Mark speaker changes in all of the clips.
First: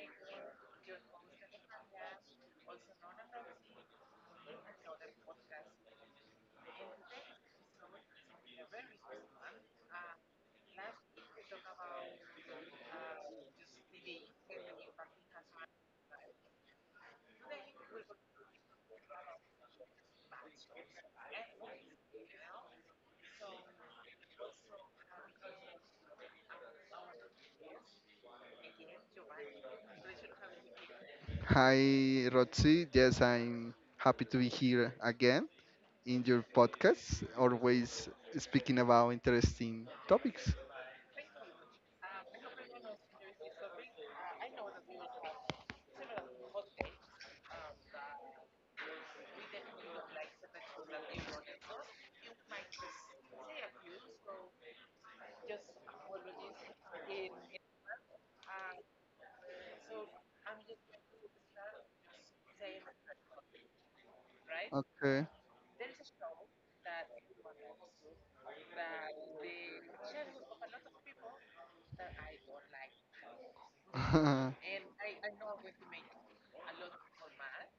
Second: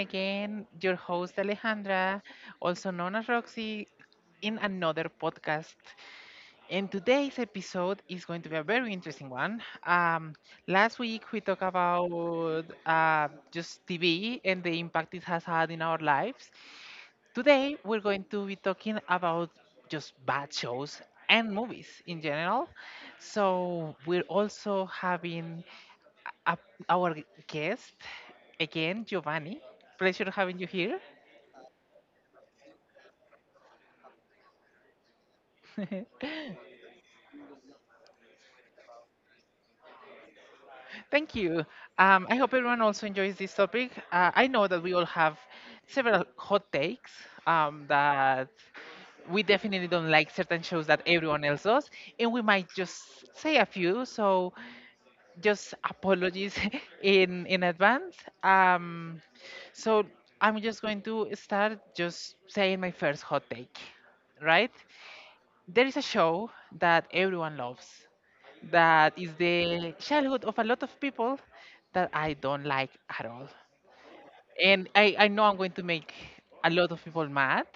Speaker 1: again, your host Alejandra, also known as Roxy, in another podcast. And today's episode is going to be a very interesting one. Um, Last week we talked about just TV and the impact it has had in our lives. Today we're going to be talking about just bad shows and movies in general. So we're also having up our guest again, Giovanni. Pleasure having you here.
Speaker 2: Hi, Rotzi. Yes, I'm happy to be here again in your podcast, always speaking about interesting topics.
Speaker 1: Thank you. I hope everyone also enjoys this topic. I know that we all have several hot takes, that we definitely don't like certain shows that everyone else does, and we might just say a few. So just apologies in advance. Um, so I'm just going to start just saying my first hot take, right?
Speaker 2: Okay.
Speaker 1: There is a show that everyone loves, that is the childhood of a lot of people that I don't like at all. And I know I'm going to make a lot of people mad.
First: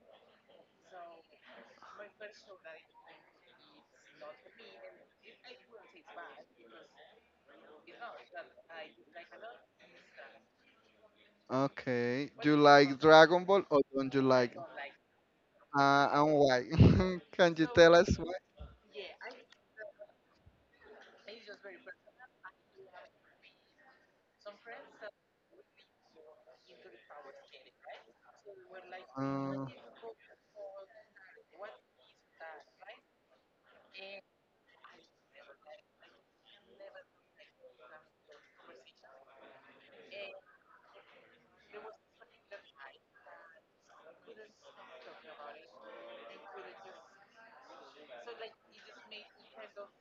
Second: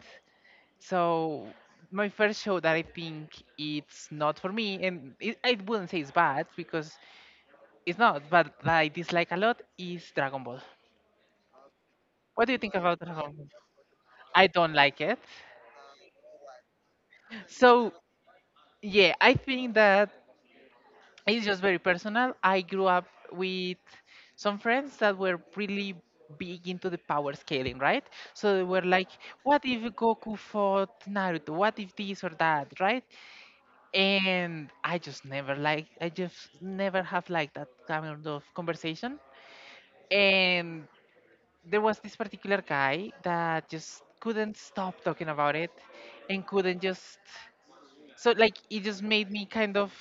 Speaker 1: So, my first show that I think it's not for me, and it, I wouldn't say it's bad because it's not, but that I dislike a lot is Dragon Ball.
Speaker 2: Okay.
Speaker 1: What
Speaker 2: Do
Speaker 1: do
Speaker 2: you
Speaker 1: you think
Speaker 2: like
Speaker 1: about Dragon
Speaker 2: Dragon
Speaker 1: Ball?
Speaker 2: Ball or don't you
Speaker 1: I
Speaker 2: like?
Speaker 1: don't like it.
Speaker 2: And why? Can you
Speaker 1: So,
Speaker 2: tell us why?
Speaker 1: yeah, I think that it's just very personal. I grew up with some friends that were really big into the power scaling, right? So they were like, what
Speaker 2: Uh,
Speaker 1: if Goku fought Naruto? What if this or that, right? And I just never like, I just never have liked that kind of conversation. And there was this particular guy that just couldn't stop talking about it and couldn't just so like it just made me kind of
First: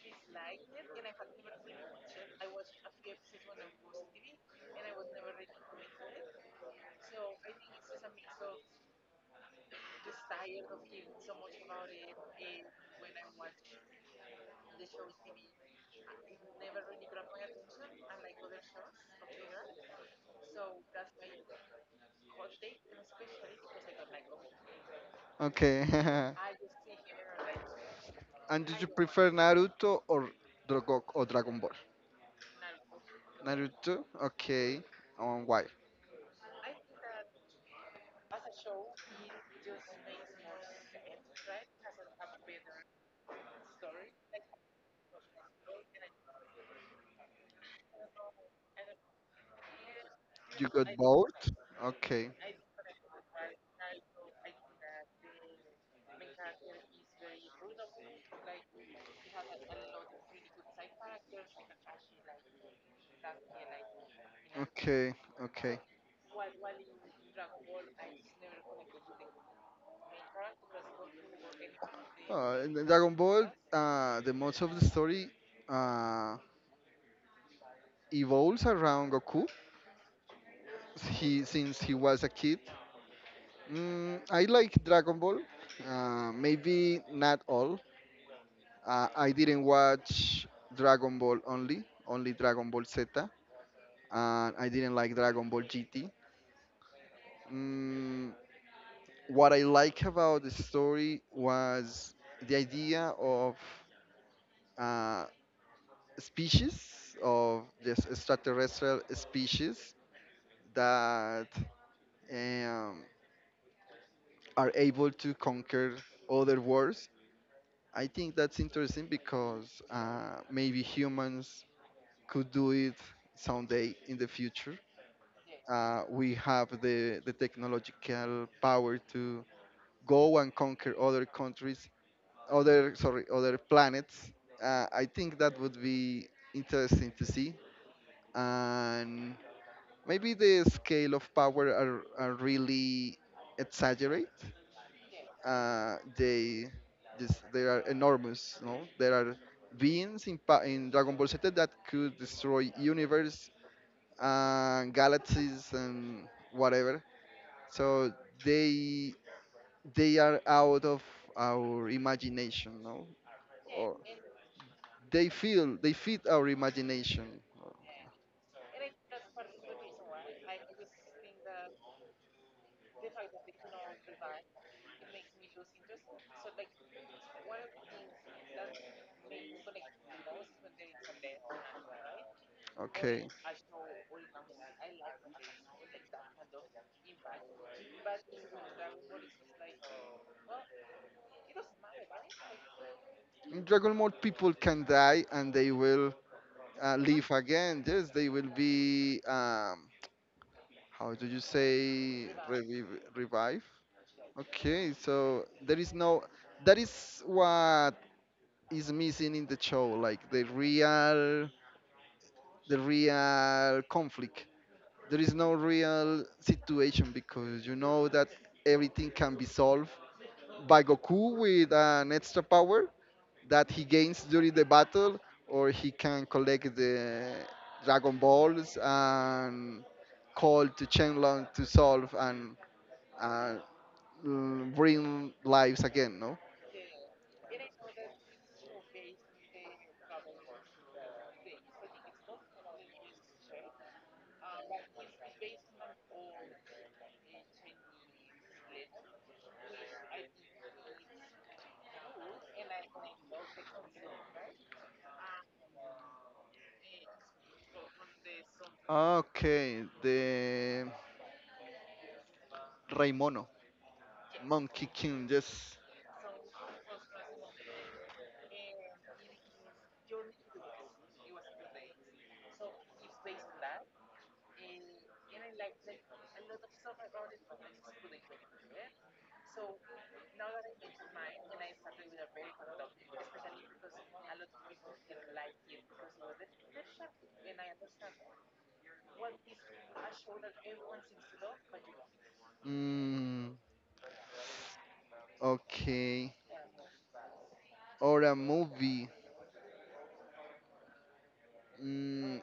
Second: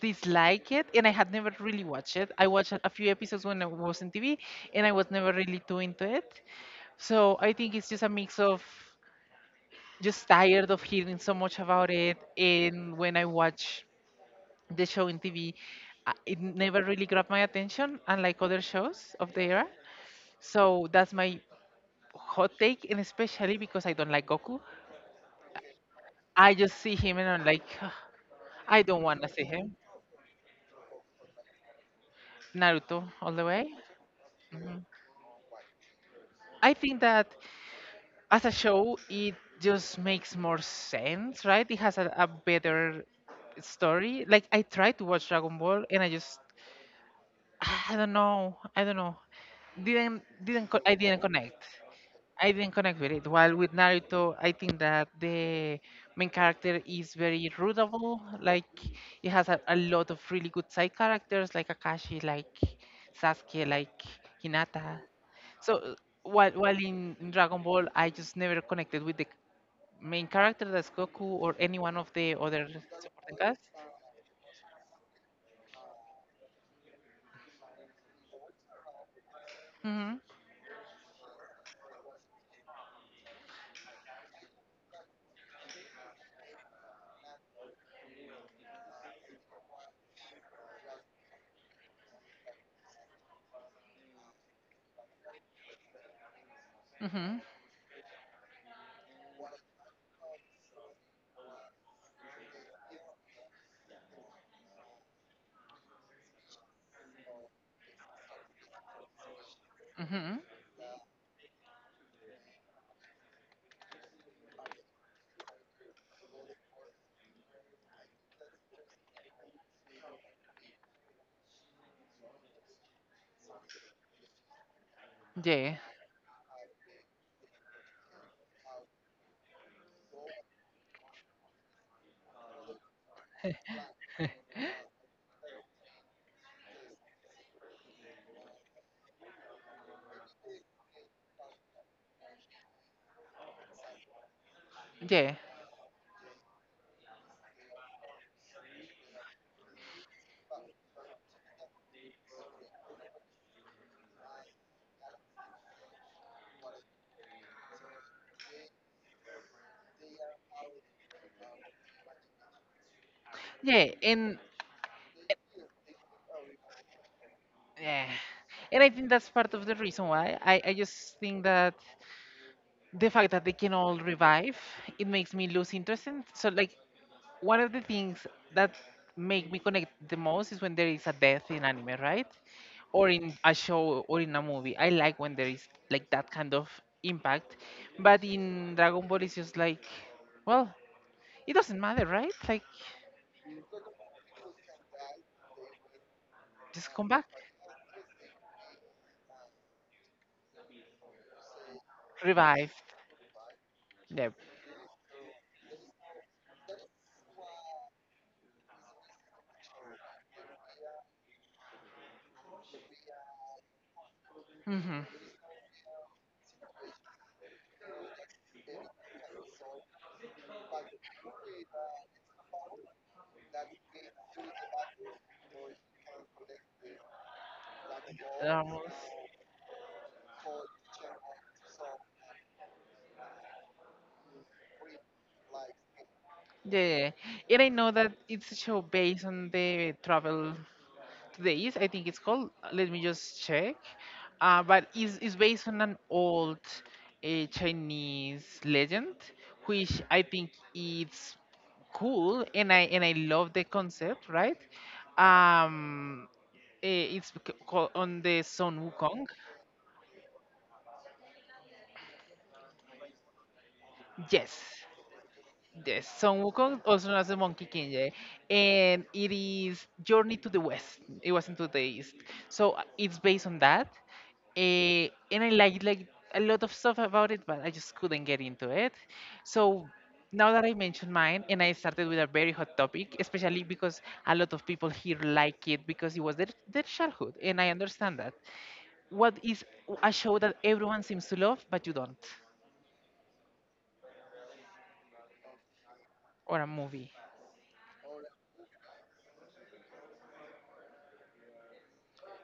Speaker 1: dislike it and I had never really watched it. I watched a few episodes when I was in TV and I was never really too into it. So I think it's just a mix of just tired of hearing so much about it and when I watch the show in TV, it never really grabbed my attention unlike other shows of the era. So that's my hot take and especially because I don't like Goku.
Speaker 2: okay.
Speaker 1: I just see him and I'm like, "Ugh,
Speaker 2: And did
Speaker 1: I
Speaker 2: you
Speaker 1: don't want to
Speaker 2: prefer
Speaker 1: see him.
Speaker 2: Naruto or Dragon Ball?
Speaker 1: Naruto all the way.
Speaker 2: Naruto. Okay. Why?
Speaker 1: I think that as a show, it just makes more sense, right? It has a better story. Like I tried to watch Dragon Ball, and I just I don't know, didn't
Speaker 2: You
Speaker 1: co- I
Speaker 2: got
Speaker 1: didn't
Speaker 2: bored?
Speaker 1: connect.
Speaker 2: Okay.
Speaker 1: I didn't connect with it. While with Naruto, I think that the main character is very rootable. Like it has a lot of really good side characters, like Akashi, like Sasuke, like Hinata.
Speaker 2: Okay.
Speaker 1: So
Speaker 2: Okay.
Speaker 1: while in Dragon Ball, I just never connected with the main character, that's Goku, or any one of the
Speaker 2: Uh,
Speaker 1: other
Speaker 2: in the Dragon
Speaker 1: supporting
Speaker 2: Ball,
Speaker 1: cast.
Speaker 2: the most of the story uh, evolves around Goku.
Speaker 1: hmm
Speaker 2: He since he was a kid. I like Dragon Ball. Maybe not all. I didn't watch Dragon Ball only, only Dragon Ball Z, and I didn't like Dragon Ball GT.
Speaker 1: hmm
Speaker 2: Mm, what I like about the story was the idea of uh, species of this extraterrestrial species
Speaker 1: hmm
Speaker 2: that um, are able to conquer other worlds. I think that's interesting because maybe humans could do it someday in the future.
Speaker 1: Yeah,
Speaker 2: We have the technological power to go and conquer other countries, other, sorry, other planets. I think that would be interesting to see, and maybe the scale of power are really exaggerate.
Speaker 1: yeah,
Speaker 2: They just they are enormous. No, there are beings in Dragon Ball Z that could destroy universe, and galaxies, and whatever, so they they are out of our imagination, no?
Speaker 1: yeah,
Speaker 2: Or
Speaker 1: and
Speaker 2: they feel they fit our imagination.
Speaker 1: yeah, and I think that's part of the reason why I just think that the fact that they can all revive it makes me lose interest in so like one of the things that make me connect the most is when there is a death in anime, right? Or
Speaker 2: Okay.
Speaker 1: in a show or in a movie. I like when there is like that kind of impact. But in Dragon Ball it's just like, well, it doesn't matter, right? Like
Speaker 2: In Dragon Ball, people can die and they will
Speaker 1: just come back.
Speaker 2: live again. Yes, they will be, how do you say,
Speaker 1: Revived.
Speaker 2: revive?
Speaker 1: Yep.
Speaker 2: Okay, so there is no, that is what is missing in the show, like the real conflict.
Speaker 1: hmm
Speaker 2: There is no real situation because you know that everything can be solved by Goku with an extra power that he gains during the battle, or he can collect the Dragon Balls
Speaker 1: Ramos.
Speaker 2: and call to Shenlong to solve and, uh, bring lives again, no?
Speaker 1: Yeah, yeah, yeah. And I know that it's a show based on the travel days, I think it's called, let me just check. But it's based on an old, Chinese legend which I think it's cool and I love the concept, right? um it's called on the Son
Speaker 2: Ah,
Speaker 1: Wukong.
Speaker 2: okay, the Raimono,
Speaker 1: Yes.
Speaker 2: Monkey King, yes.
Speaker 1: Yes, Son Wukong, also known as the Monkey King, yeah, and it is Journey to the West. It wasn't to the East, so it's based on that. And I like a lot of stuff about it, but I just couldn't get into it. So now that I mentioned mine, and I started with a very hot topic, especially because a lot of people here like it because it was their childhood, and I understand that. What is a show that everyone seems to love, but you don't,
Speaker 2: Mm, okay,
Speaker 1: or a movie?
Speaker 2: or a movie. Mm,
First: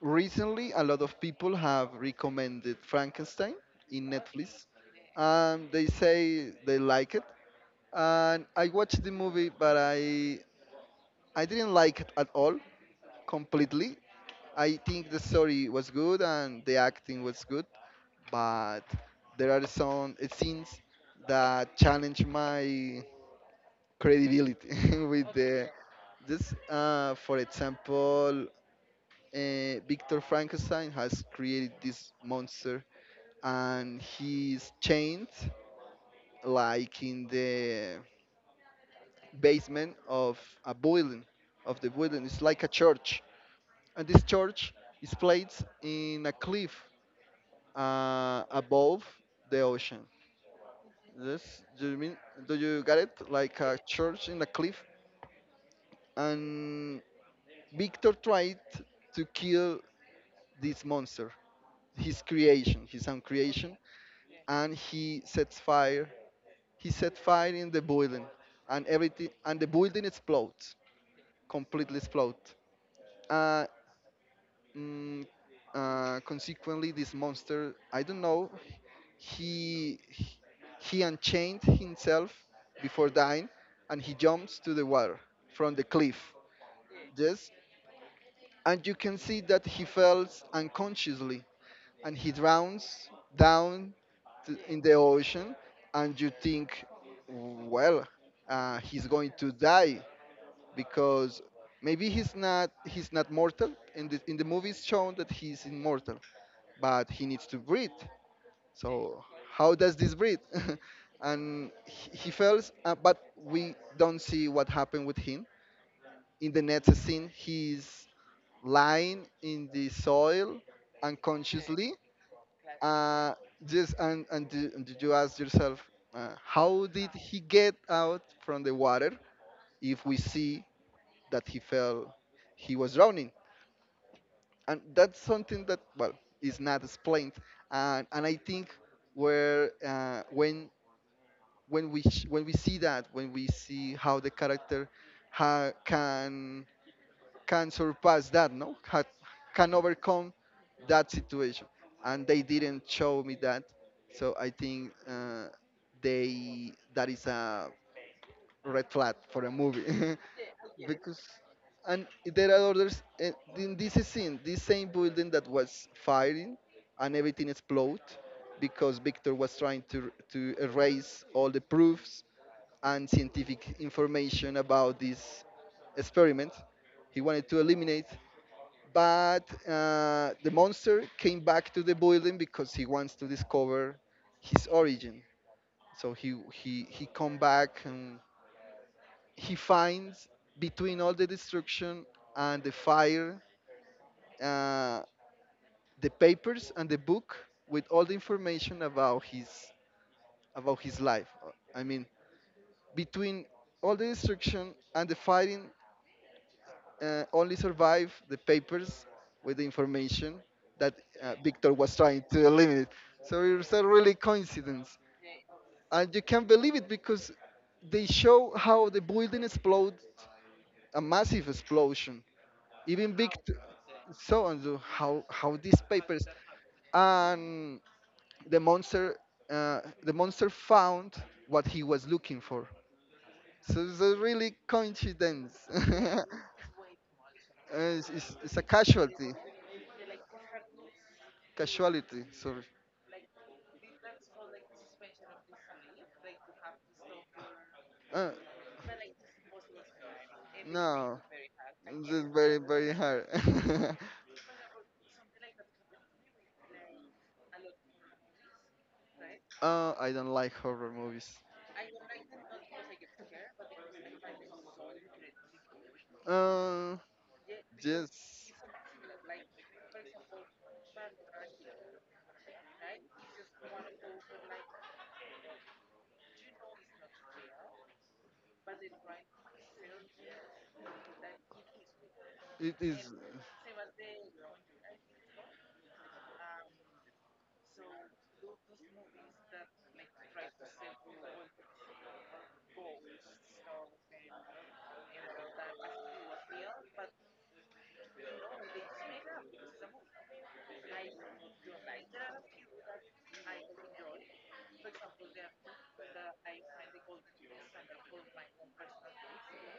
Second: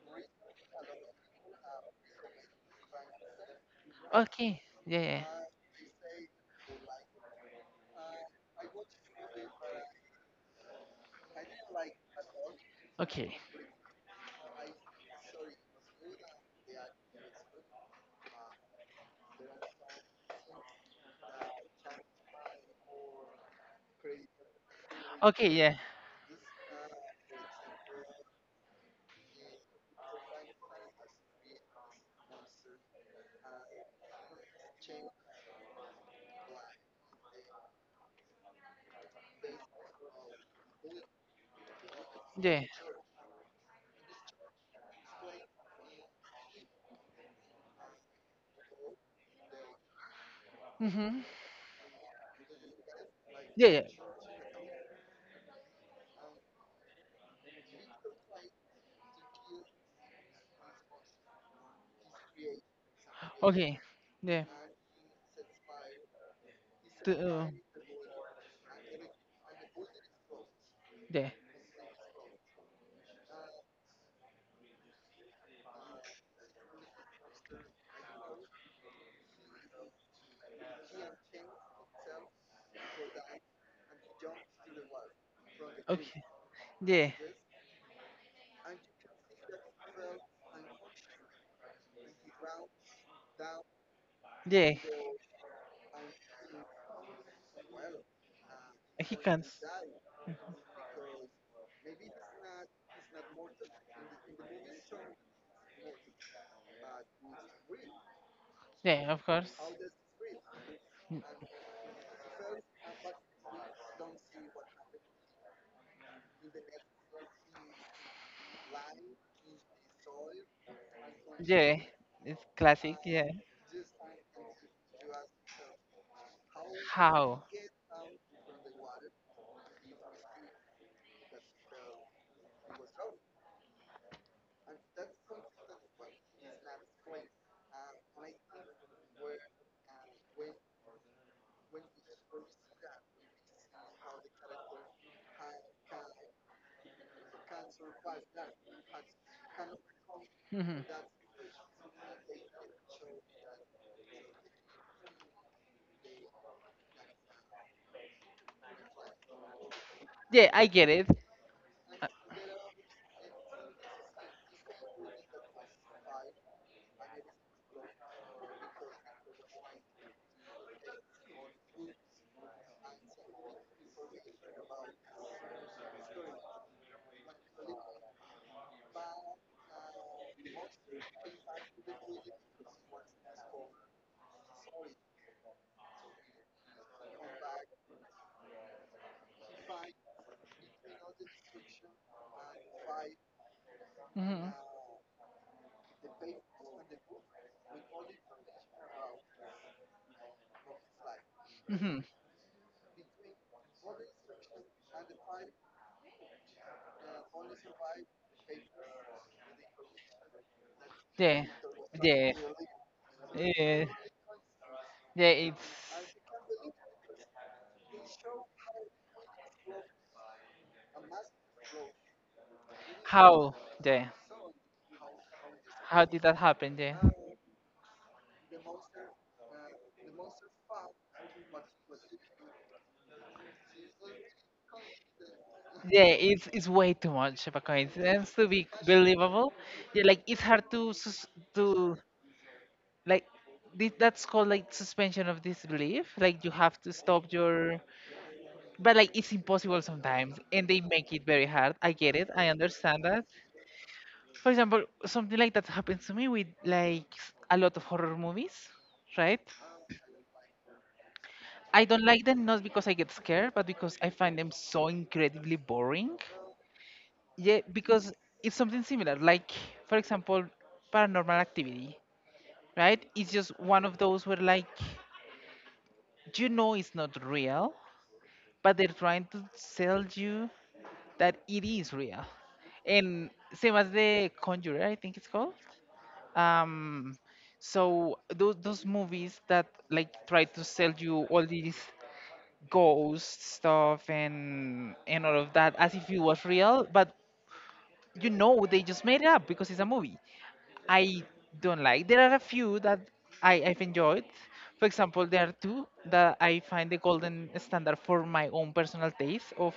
Speaker 2: Recently, a lot of people have recommended Frankenstein in
Speaker 1: Okay,
Speaker 2: Netflix,
Speaker 1: yeah, yeah, yeah.
Speaker 2: and they say they like it. And I watched the movie, but I didn't like it at all,
Speaker 1: Okay.
Speaker 2: completely. I think the story was good and the acting was good, but there are some scenes that challenge my credibility with
Speaker 1: Okay,
Speaker 2: the
Speaker 1: yeah.
Speaker 2: this, for example, Victor Frankenstein has created this monster and he's chained like in the basement of a building, of the building. It's
Speaker 1: Yeah.
Speaker 2: like a church, and this church is placed in a cliff above the ocean.
Speaker 1: Mm-hmm.
Speaker 2: Yes, do you mean, do you get it? Like
Speaker 1: Yeah,
Speaker 2: a
Speaker 1: yeah.
Speaker 2: church in a cliff, and Victor tried to kill this monster, his creation, his own creation,
Speaker 1: Okay. Yeah.
Speaker 2: and he sets fire. He set
Speaker 1: The, uh,
Speaker 2: fire in the building, and everything, and the building explodes,
Speaker 1: yeah.
Speaker 2: completely explodes. Uh, Mm, Consequently, this monster, I don't know, he he he unchained himself before dying, and he jumps to the water from the
Speaker 1: Okay.
Speaker 2: cliff.
Speaker 1: Yeah.
Speaker 2: Yes, and you can see that he falls unconsciously, and he drowns down to,
Speaker 1: Yeah.
Speaker 2: in the ocean, and you think, well, he's
Speaker 1: He
Speaker 2: going
Speaker 1: can.
Speaker 2: to die because maybe he's not mortal. In the movies shown that he's immortal but he needs to breathe.
Speaker 1: Yeah,
Speaker 2: So
Speaker 1: of course.
Speaker 2: how does this breathe?
Speaker 1: Mm,
Speaker 2: And he fails, but we don't see what happened with him. In the next scene, he's lying in the soil
Speaker 1: Yeah.
Speaker 2: unconsciously.
Speaker 1: It's classic. Yeah.
Speaker 2: Uh, just and do, and did you ask yourself, how did he
Speaker 1: How?
Speaker 2: get out from the water? If we see that he fell, he was drowning, and that's something that, well, is not explained. And I think where when we see that, when we see how the character ha- can can surpass that, no, can overcome
Speaker 1: Mm-hmm.
Speaker 2: that situation, and they didn't show me that. So I think, they that is a red flag for a movie.
Speaker 1: Yeah, I get it.
Speaker 2: And there are others, in this scene, this same building that was firing and everything exploded because Victor was trying to erase all the proofs and scientific information about this experiment he wanted to eliminate. But the monster came back to the building because he wants to discover his origin, so he come back, and he finds, between all the destruction and the fire,
Speaker 1: Mm-hmm.
Speaker 2: uh, the papers and the book with all the information about his, about his life. I
Speaker 1: Mm-hmm.
Speaker 2: mean, between all the destruction and the fighting, only survive the papers with the information that,
Speaker 1: Yeah.
Speaker 2: Victor was trying
Speaker 1: Yeah.
Speaker 2: to eliminate. So it's a
Speaker 1: Yeah.
Speaker 2: really coincidence,
Speaker 1: Yeah, it's
Speaker 2: and you can't believe it because they show how the building explodes, a massive explosion, even
Speaker 1: how Yeah.
Speaker 2: so and so how these
Speaker 1: How did
Speaker 2: papers
Speaker 1: that happen? Yeah.
Speaker 2: and the monster, the monster found what he was looking for. So it's a really coincidence.
Speaker 1: Yeah, it's way too much of a
Speaker 2: It's,
Speaker 1: coincidence
Speaker 2: it's,
Speaker 1: to
Speaker 2: it's a
Speaker 1: be
Speaker 2: casualty,
Speaker 1: believable. Yeah, like it's hard to to
Speaker 2: casualty, sorry.
Speaker 1: like that's called like suspension of disbelief. Like you have to stop your,
Speaker 2: Uh,
Speaker 1: but like it's impossible sometimes, and they make
Speaker 2: no
Speaker 1: it very hard. I
Speaker 2: It's
Speaker 1: get it. I
Speaker 2: very very
Speaker 1: understand
Speaker 2: hard.
Speaker 1: that. For example, something like that happens to me with like a lot of horror movies, right?
Speaker 2: I don't like horror movies.
Speaker 1: I don't like them not because I get scared, but because I find them so incredibly boring.
Speaker 2: uh,
Speaker 1: Yeah, because
Speaker 2: yes,
Speaker 1: it's something similar. Like, for example, paranormal activity, right? It's just one of those where, like, you know it's not real, but they're trying to sell you that it is real.
Speaker 2: it is.
Speaker 1: And same as the Conjurer, I think it's called. Um, so those movies that like try to sell you all these ghost stuff and all of that as if it was real, but you know they just made it up because it's a movie. I don't like, there are a few that I've enjoyed. For example, there are two that I find the golden standard for my own personal taste of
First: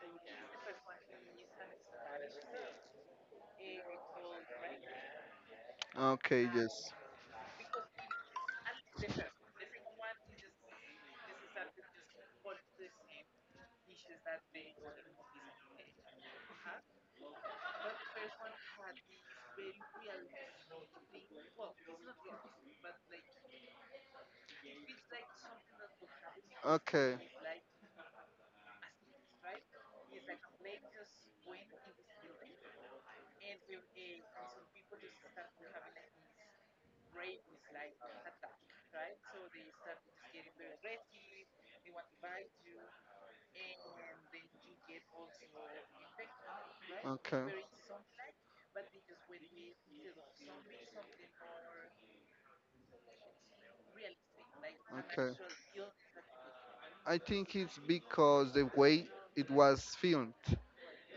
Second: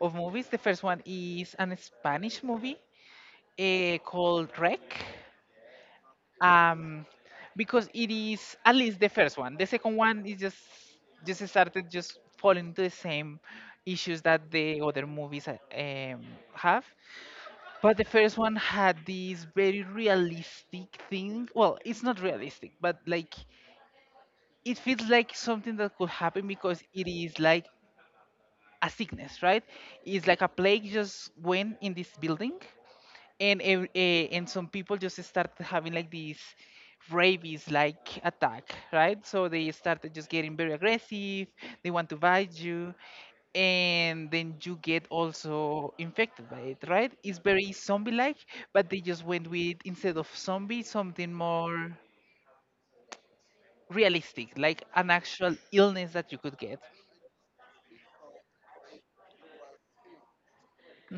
Speaker 1: movies. The first one is an Spanish movie, called Rec,
Speaker 2: Okay. Yes.
Speaker 1: um, because it is at least the first one. The second one is just started just falling into the same issues that the other movies have. But the first one had this very realistic thing. Well, it's not realistic, but like it feels like something that could happen because it
Speaker 2: Okay.
Speaker 1: is like a sickness, right? It's like a plague just went in this building and some people just start having like these rabies like attack, right? So they started just getting very aggressive, they want to bite you, and then you get also infected by it, right? It's
Speaker 2: Okay.
Speaker 1: very zombie like, but they just went with instead of zombie something more realistic like an
Speaker 2: Okay.
Speaker 1: actual illness that you could get.
Speaker 2: I think it's because the way it was filmed.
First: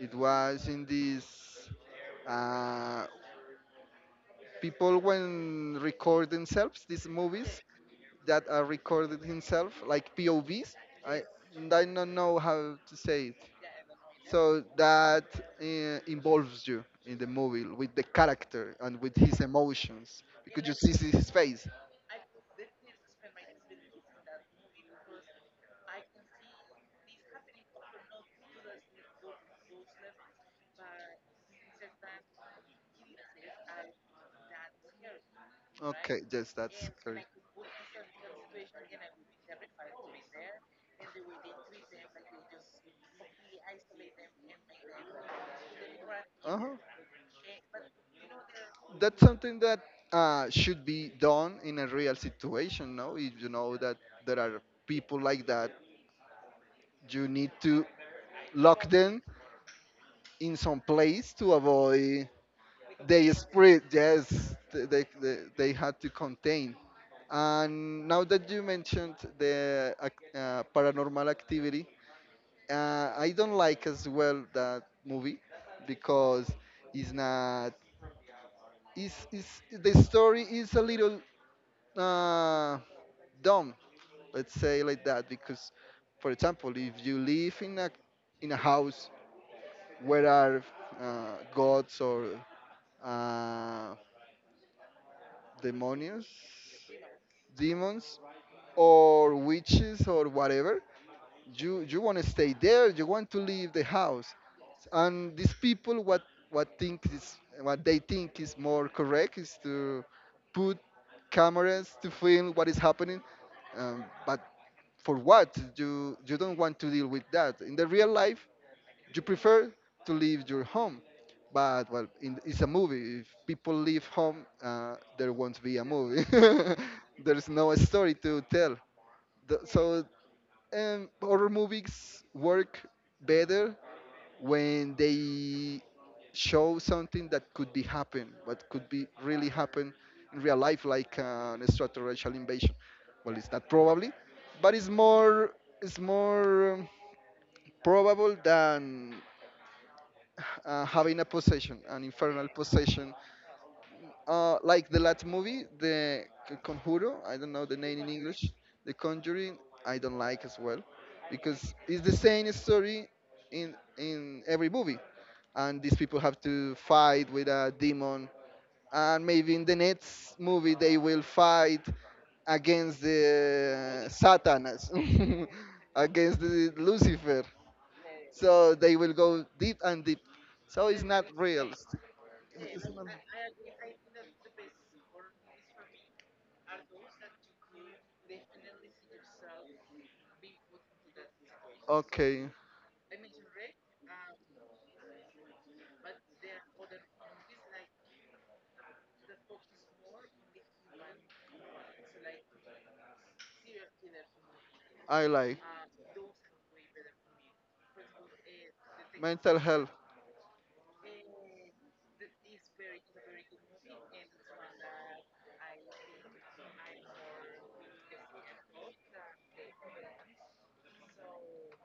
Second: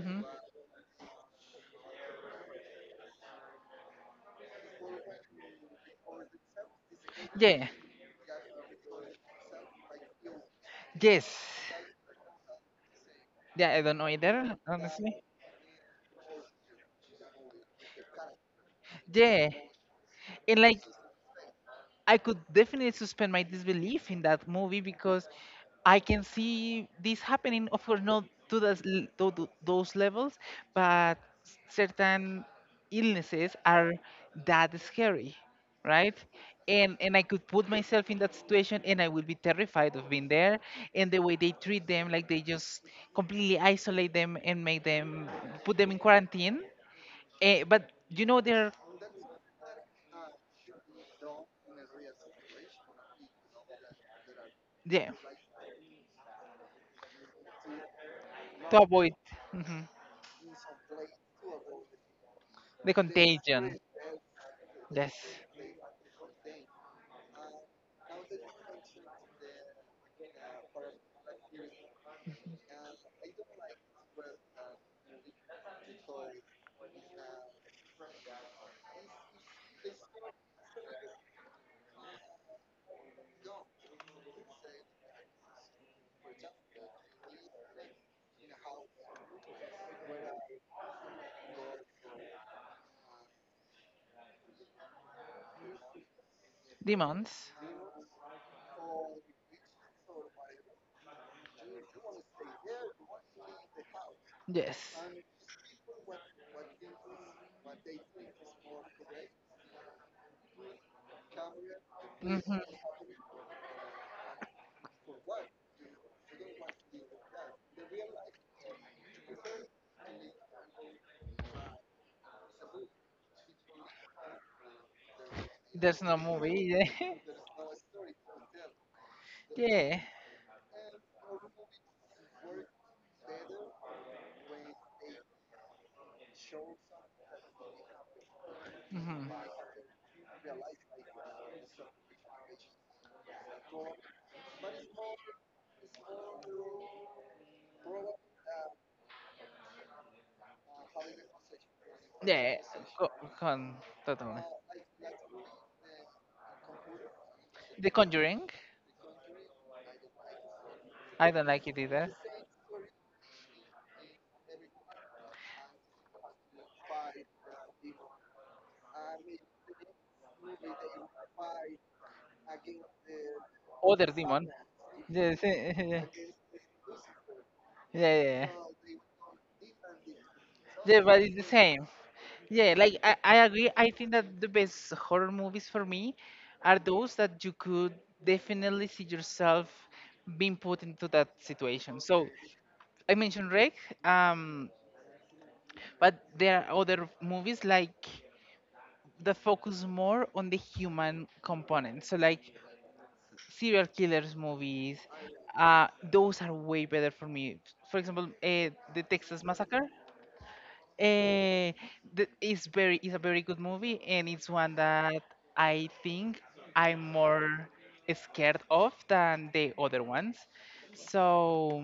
Speaker 2: It was in this. Uh, people when record themselves these movies,
Speaker 1: yeah.
Speaker 2: that recorded himself, like POVs. I,
Speaker 1: Yes.
Speaker 2: I don't know how to say it.
Speaker 1: Yeah, I don't know either,
Speaker 2: So
Speaker 1: honestly.
Speaker 2: that uh, involves you in the movie with the character and with his
Speaker 1: Yeah,
Speaker 2: emotions
Speaker 1: and
Speaker 2: because you
Speaker 1: like
Speaker 2: see his face.
Speaker 1: I could definitely suspend my disbelief in that movie because I can see this happening. Of course, not to those, those levels, but certain illnesses are that scary, right?
Speaker 2: Okay, yes, that's
Speaker 1: And I
Speaker 2: correct.
Speaker 1: could put myself in that situation, and I would be terrified of being there. And the way they treat them, like they just completely isolate them and make them put them in quarantine.
Speaker 2: Uh-huh.
Speaker 1: But you know they're
Speaker 2: That's something that should be done in a real situation, no? If you know that there are
Speaker 1: yeah
Speaker 2: people like that, you need to
Speaker 1: to
Speaker 2: lock
Speaker 1: avoid.
Speaker 2: them
Speaker 1: Mm-hmm.
Speaker 2: in some place to avoid
Speaker 1: The
Speaker 2: they
Speaker 1: contagion.
Speaker 2: spread. Yes, they,
Speaker 1: Yes.
Speaker 2: they, they had to contain. And now that you mentioned the paranormal activity, I don't like as well that movie because it's not. The story is a little uh, dumb, let's say like that, because, for example, if you live in a house where are gods or uh, demonios,
Speaker 1: Demons.
Speaker 2: demons, or witches or whatever. You want to stay there. You want to leave the house,
Speaker 1: Yes.
Speaker 2: and these people what think is what they think is more correct is to put cameras to film
Speaker 1: hmm
Speaker 2: what is happening. But for what you don't want to deal with that in the real life? You prefer to leave your home. But well, in, it's a movie. If people leave home, there won't be a
Speaker 1: There's no
Speaker 2: movie.
Speaker 1: movie. Yeah.
Speaker 2: There's no story to tell. The-
Speaker 1: Yeah.
Speaker 2: So um, horror movies work better when they show something that could be happen, what could be
Speaker 1: hmm
Speaker 2: really happen in real life, like an extraterrestrial invasion. Well, it's not probably, but it's more, probable than having a possession, an infernal
Speaker 1: Yeah. Go,
Speaker 2: possession.
Speaker 1: go on. Totally.
Speaker 2: Like the last movie, the Conjuro, I don't know the
Speaker 1: The
Speaker 2: name in
Speaker 1: Conjuring.
Speaker 2: English, The Conjuring, I don't like as well,
Speaker 1: I don't like
Speaker 2: because
Speaker 1: it
Speaker 2: it's
Speaker 1: either.
Speaker 2: the same story in every movie, and these people have to fight with a demon, and maybe in the next movie they will fight against the
Speaker 1: Other demon.
Speaker 2: Satanas,
Speaker 1: Yes. Yeah.
Speaker 2: against the Lucifer.
Speaker 1: Yeah, yeah.
Speaker 2: So they will go deep and deep. So it's
Speaker 1: Yeah, but
Speaker 2: not
Speaker 1: it's the
Speaker 2: real.
Speaker 1: same. Yeah, like I agree. I think that the best horror movies for me are those that you could definitely see yourself being put into that situation. So
Speaker 2: Okay,
Speaker 1: I mentioned Rec, um, but there are other movies like that focus more on the human component. So like serial killers movies,
Speaker 2: I like
Speaker 1: those are way better for me. For example, the Texas
Speaker 2: mental
Speaker 1: Massacre.
Speaker 2: health.
Speaker 1: Uh, it's very, it's a very good movie and it's one that I think I'm more scared of than the other ones. So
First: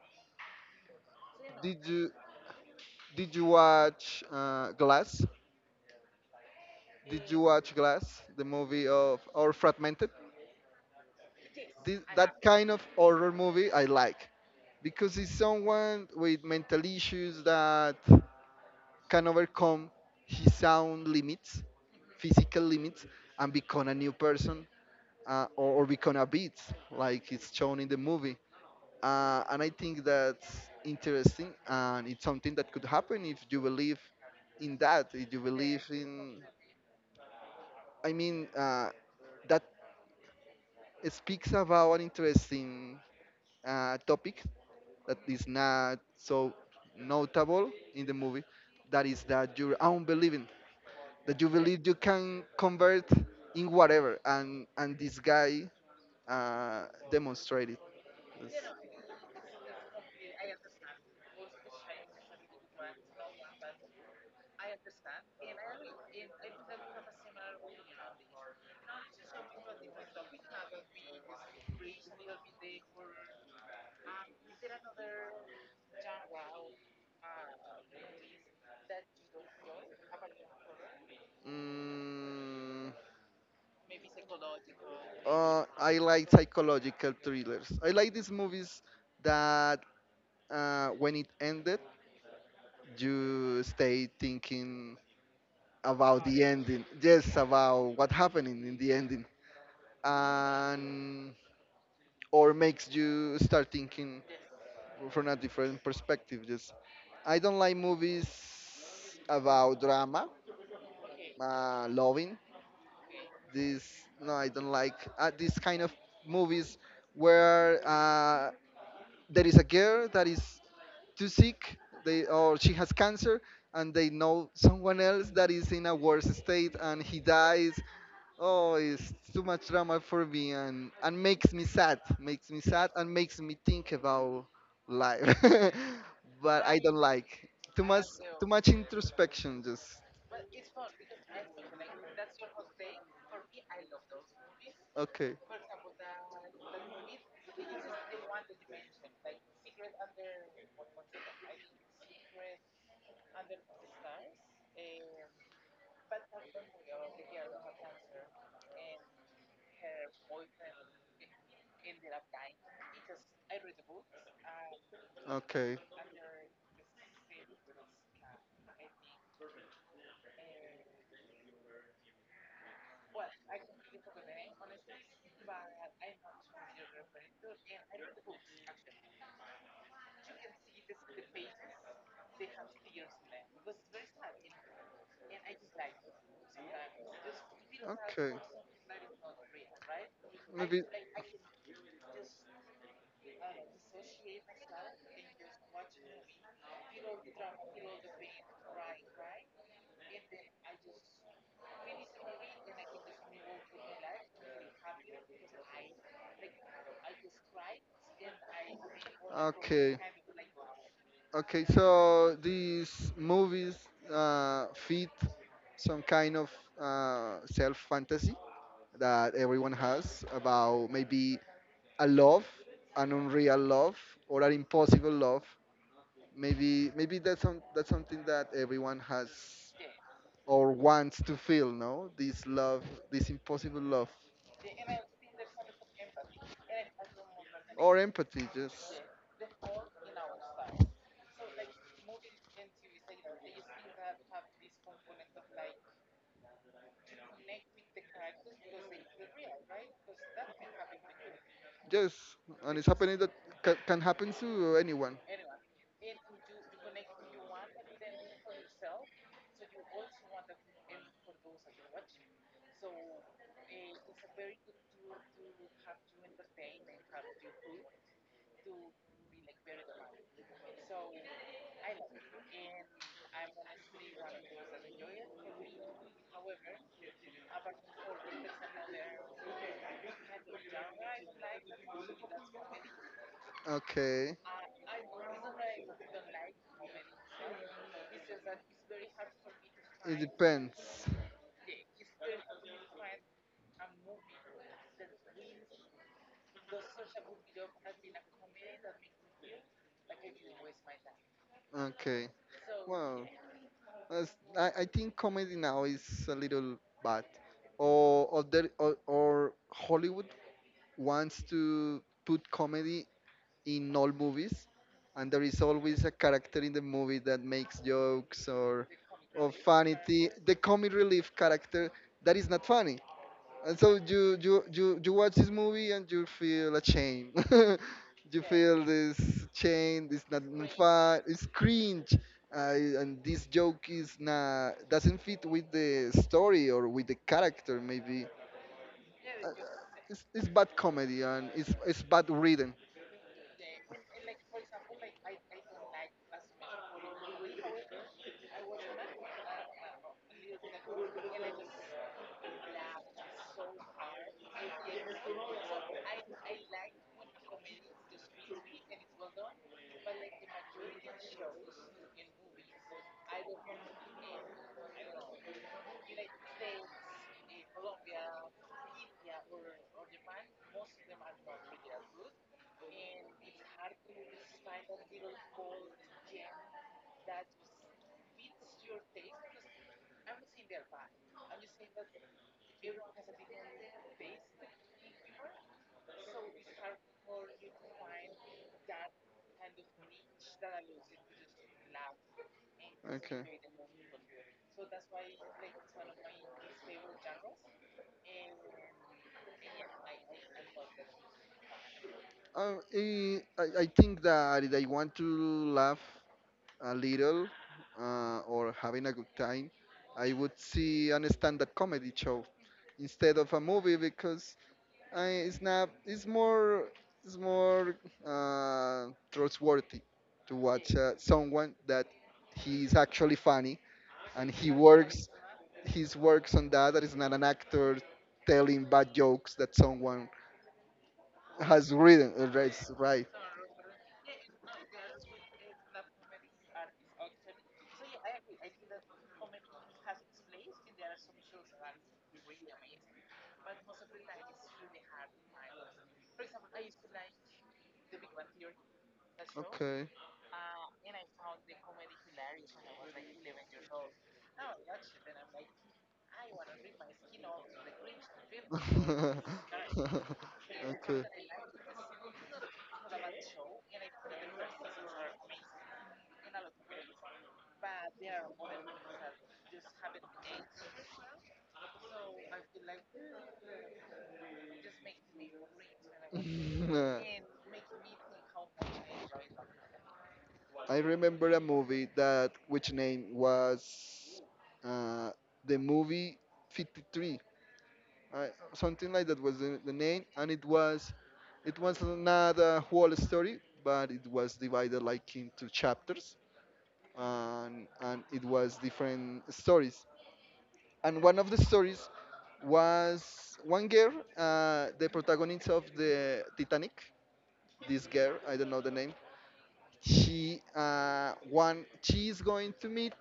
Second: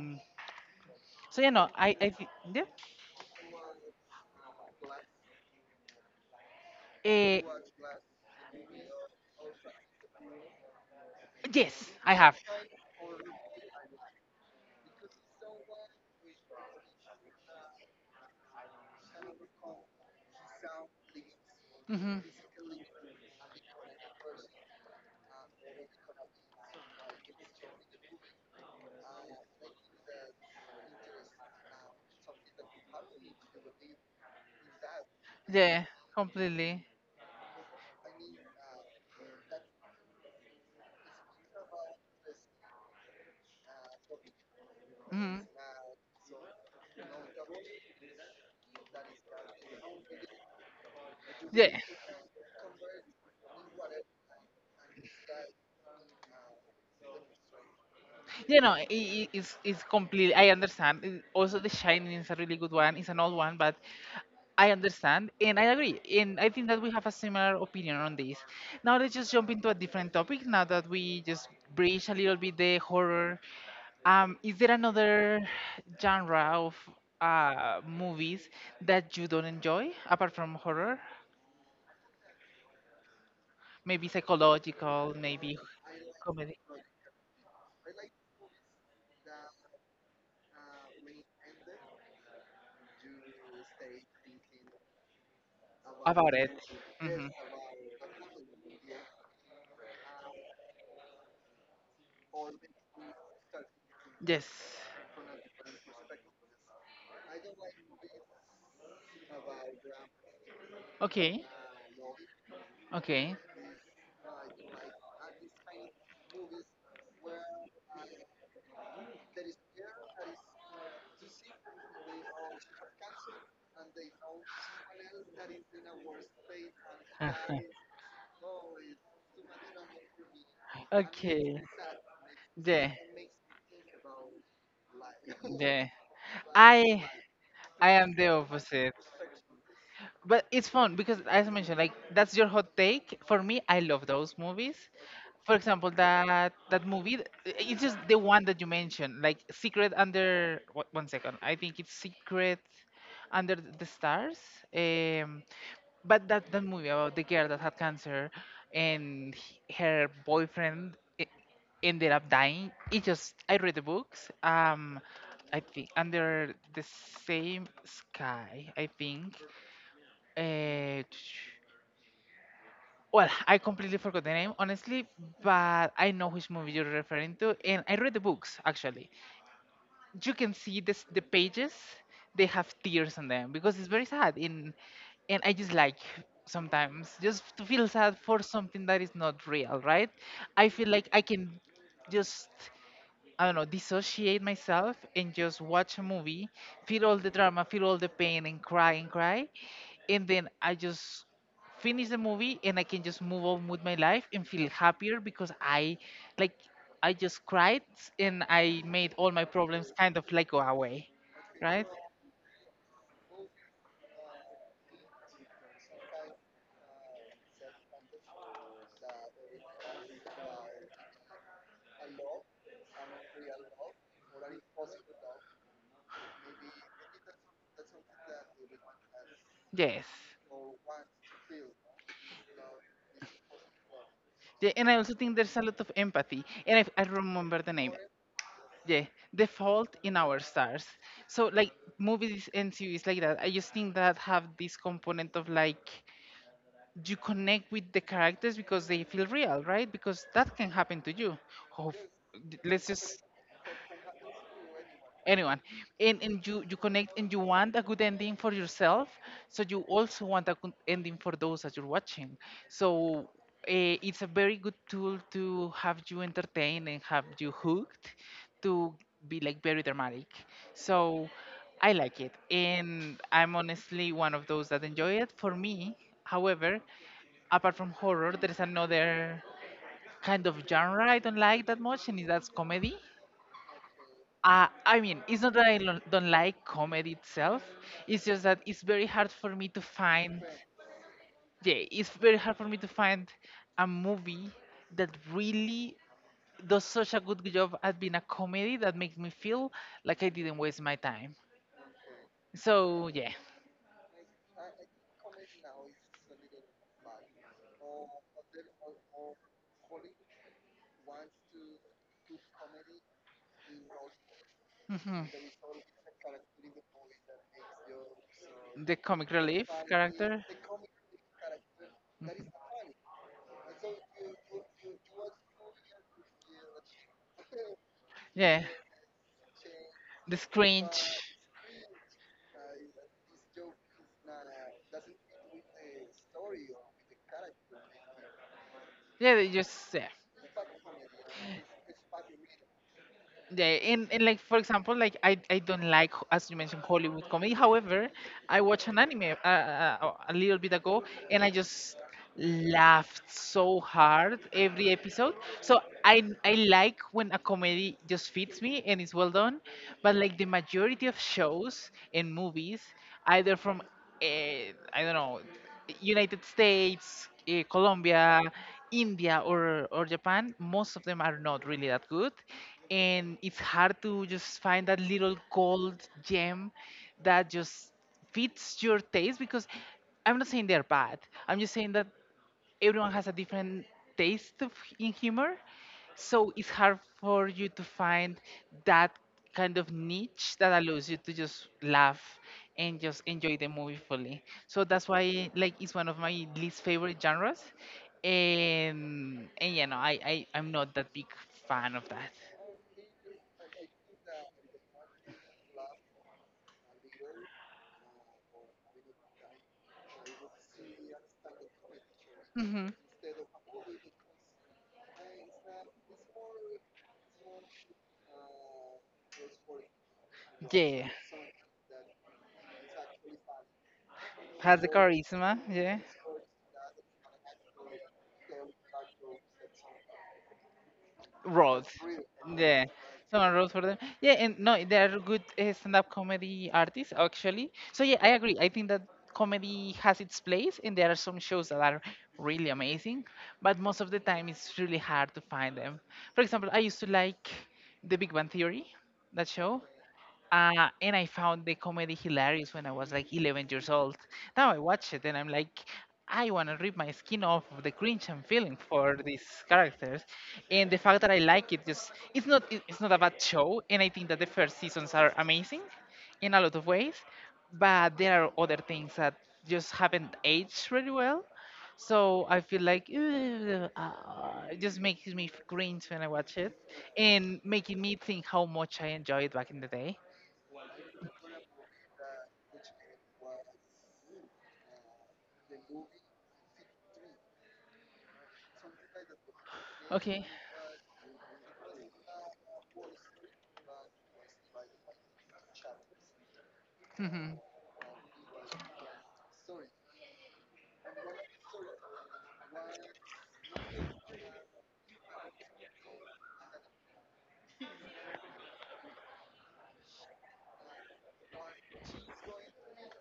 Speaker 1: so you know
Speaker 2: Did you
Speaker 1: yeah.
Speaker 2: did you watch Glass? Did
Speaker 1: Uh,
Speaker 2: you watch Glass, the movie of, or Fragmented?
Speaker 1: yes
Speaker 2: This,
Speaker 1: I have.
Speaker 2: that kind of horror movie I like because it's someone with mental issues that can overcome his own limits,
Speaker 1: hmm
Speaker 2: physical limits, and become a new person, or become a beat, like it's shown in the movie. And I think that's interesting, and it's something that could happen if you believe in that. If you believe
Speaker 1: Yeah,
Speaker 2: in,
Speaker 1: completely.
Speaker 2: I mean, that speaks about an interesting topic that
Speaker 1: hmm
Speaker 2: is not so notable in the movie. That is that you're unbelieving, that you
Speaker 1: Yeah,
Speaker 2: believe you can convert in whatever, and this guy uh, demonstrated. This
Speaker 1: you know, it's complete. I understand. It- Also, The Shining is a really good one. It's an old one, but I understand and I agree. And I think that we have a similar opinion on this. Now let's just jump into a different topic now that we just breach a little bit the horror. Is there another genre of movies that you don't enjoy apart from horror?
Speaker 2: Mm,
Speaker 1: Maybe psychological, maybe
Speaker 2: I like
Speaker 1: comedy.
Speaker 2: psychological thrillers. I like these movies that when it ended, you stay thinking about
Speaker 1: About
Speaker 2: the
Speaker 1: it.
Speaker 2: ending.
Speaker 1: hmm
Speaker 2: Yes, about what happened in the ending, and or makes you start thinking
Speaker 1: Yes.
Speaker 2: from a different perspective. Just I don't like movies about drama,
Speaker 1: Okay.
Speaker 2: loving
Speaker 1: Okay.
Speaker 2: this. No I don't like this kind of movies where there is a girl that is too sick, they or she has cancer, and they know someone else that is in a worse state and he dies. Oh, it's too much drama for me,
Speaker 1: and
Speaker 2: and makes me
Speaker 1: makes
Speaker 2: sad, makes me
Speaker 1: yeah,
Speaker 2: sad,
Speaker 1: and
Speaker 2: and makes me think about life.
Speaker 1: yeah. About
Speaker 2: But I
Speaker 1: I
Speaker 2: don't
Speaker 1: life,
Speaker 2: like too
Speaker 1: I
Speaker 2: much
Speaker 1: am the
Speaker 2: too much
Speaker 1: opposite.
Speaker 2: introspection, just.
Speaker 1: But it's fun because, as I mentioned, like that's your hot take. For me, I love those movies.
Speaker 2: Okay.
Speaker 1: For example, that that movie, it's just the one that you mentioned, like Secret Under. What, one second, I think it's Secret Under the Stars. Um, but that movie about the girl that had cancer and her boyfriend ended up dying. It just I read the books. I
Speaker 2: Okay.
Speaker 1: think Under the Same Sky. I think uh, well, I completely forgot the name, honestly, but I know which movie you're referring to, and I read the books actually. You can see this, the pages; they have tears on them because it's very sad, and I just like sometimes just to feel sad for something that is not real, right? I feel like I can just I don't know, dissociate myself and just watch a movie, feel all the drama, feel all the pain, and cry and cry. And then I just finish the movie and I can just move on with my life and feel happier because I, like, I just cried and I made all my problems kind of like go away,
Speaker 2: Okay,
Speaker 1: right?
Speaker 2: so these movies fit some kind of self fantasy that everyone has, about maybe a love, an unreal love, or an impossible love. Maybe that's that's something that everyone has
Speaker 1: Yes.
Speaker 2: or wants to feel. No, this love, this impossible love,
Speaker 1: Yeah, and I also think there's a lot of empathy. And I remember the name.
Speaker 2: or empathy. Just,
Speaker 1: Yeah, the fault in our stars. So like movies and series like that, I just think that have this component of like you connect with the characters because they feel real, right? Because that can happen to you. Of-
Speaker 2: yes, and it's
Speaker 1: let's
Speaker 2: happening
Speaker 1: just
Speaker 2: that can happen to anyone.
Speaker 1: Anyone, and you connect and you want a good ending for yourself, so you also want a good ending for those that you're watching. So it's a very good tool to have you entertained and have you hooked, to be like very dramatic. So I like it, and I'm honestly one of those that enjoy it for me. However, apart from horror, there's another kind of genre I don't like that much, and that's comedy.
Speaker 2: Okay.
Speaker 1: I mean, it's not that I don't like comedy itself. It's just that it's very hard for me to
Speaker 2: It
Speaker 1: find.
Speaker 2: depends.
Speaker 1: Yeah, it's very hard for me to find a movie that really does such a good job at being a comedy that makes me feel like I didn't waste my time.
Speaker 2: Okay.
Speaker 1: So
Speaker 2: Wow.
Speaker 1: yeah.
Speaker 2: That's, I think comedy now is a little bad. Or Hollywood wants to put comedy in all movies,
Speaker 1: hmm
Speaker 2: and there is always a character in the movie that makes jokes or
Speaker 1: the comic relief character.
Speaker 2: the comic relief character that is
Speaker 1: Mhm.
Speaker 2: not funny, and so you watch this movie and you feel ashamed. You
Speaker 1: Yeah,
Speaker 2: feel this shame. It's
Speaker 1: the
Speaker 2: not
Speaker 1: scringe.
Speaker 2: fun. It's cringe. And this joke is not doesn't fit with the story or with the character maybe.
Speaker 1: Yeah, they just yeah.
Speaker 2: It's bad comedy and it's bad written.
Speaker 1: Yeah, and like for example, like I don't like as you mentioned Hollywood comedy. However, I watched an anime a little bit ago, and I just laughed so hard every episode. So I like when a comedy just fits me and it's well done, but like the majority of shows and movies, either from uh, I don't know, United States, Colombia, India, or Japan, most of them are not really that good, and it's hard to just find that little gold gem that just fits your taste. Because I'm not saying they're bad, I'm just saying that everyone has a different taste of, in humor. So it's hard for you to find that kind of niche that allows you to just laugh and just
Speaker 2: Okay.
Speaker 1: enjoy the movie fully. So that's why like it's one of my least favorite genres, and you know i, I'm not that big fan of that.
Speaker 2: I think that if I want to laugh a little or having a good time, I would see an stand-up comedy show
Speaker 1: hmm.
Speaker 2: instead of a movie because I, Snap is more trustworthy to watch
Speaker 1: Yeah,
Speaker 2: someone that he is actually funny and he
Speaker 1: has the
Speaker 2: works
Speaker 1: charisma. Yeah,
Speaker 2: his works on that. That is not an actor telling bad jokes that someone
Speaker 1: Rhodes.
Speaker 2: has written. Right,
Speaker 1: Yeah,
Speaker 2: right.
Speaker 1: someone Rhodes for them. Yeah, and no, they are good stand-up comedy artists actually. So yeah, I agree. I think that comedy has its place, and there are some shows that are really amazing, but most of the time it's really hard to find them. For example, I used to like The Big Bang Theory, that show.
Speaker 2: Okay.
Speaker 1: And I found the comedy hilarious when I was like 11 years old. Now I watch it and I'm like, I want to rip my skin off of the cringe I'm feeling for these characters, and the fact
Speaker 2: Okay.
Speaker 1: that I like it, just it's not it's not a bad show, and I think that the first seasons are amazing, in a lot of ways, but there are other things that just haven't aged very well. So I feel like "Ugh, ah," it just makes me cringe when I watch it, and making me think how much I enjoyed back in the day.
Speaker 2: I remember a movie that which name was uh, the movie 53, uh, something like that was the name,
Speaker 1: Okay.
Speaker 2: and it was not a whole story, but it was divided like into chapters,
Speaker 1: Mhm.
Speaker 2: and it was different stories, and one of the stories was one girl, the protagonist of the Titanic. This girl, I don't know the name. She one she is going to meet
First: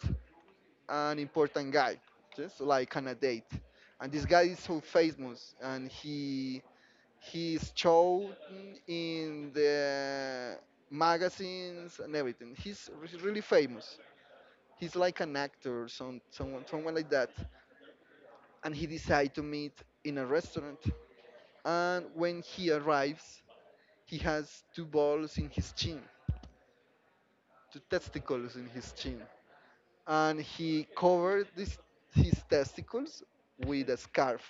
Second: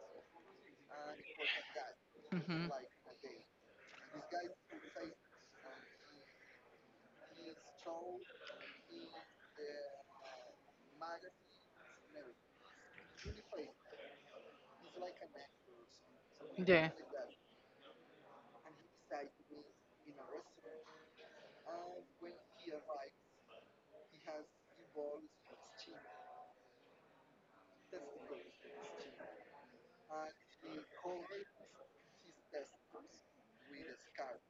Speaker 2: an important guy, just
Speaker 1: Mhm.
Speaker 2: like on a date, and this guy is so famous, and he's shown in the magazines and everything. He's really famous. He's like an actor, some someone
Speaker 1: Yeah.
Speaker 2: someone like that. And he decided to meet in a restaurant. And when he arrives, he has two balls in his chin, two testicles in his chin, and he covered this, his testicles with a scarf.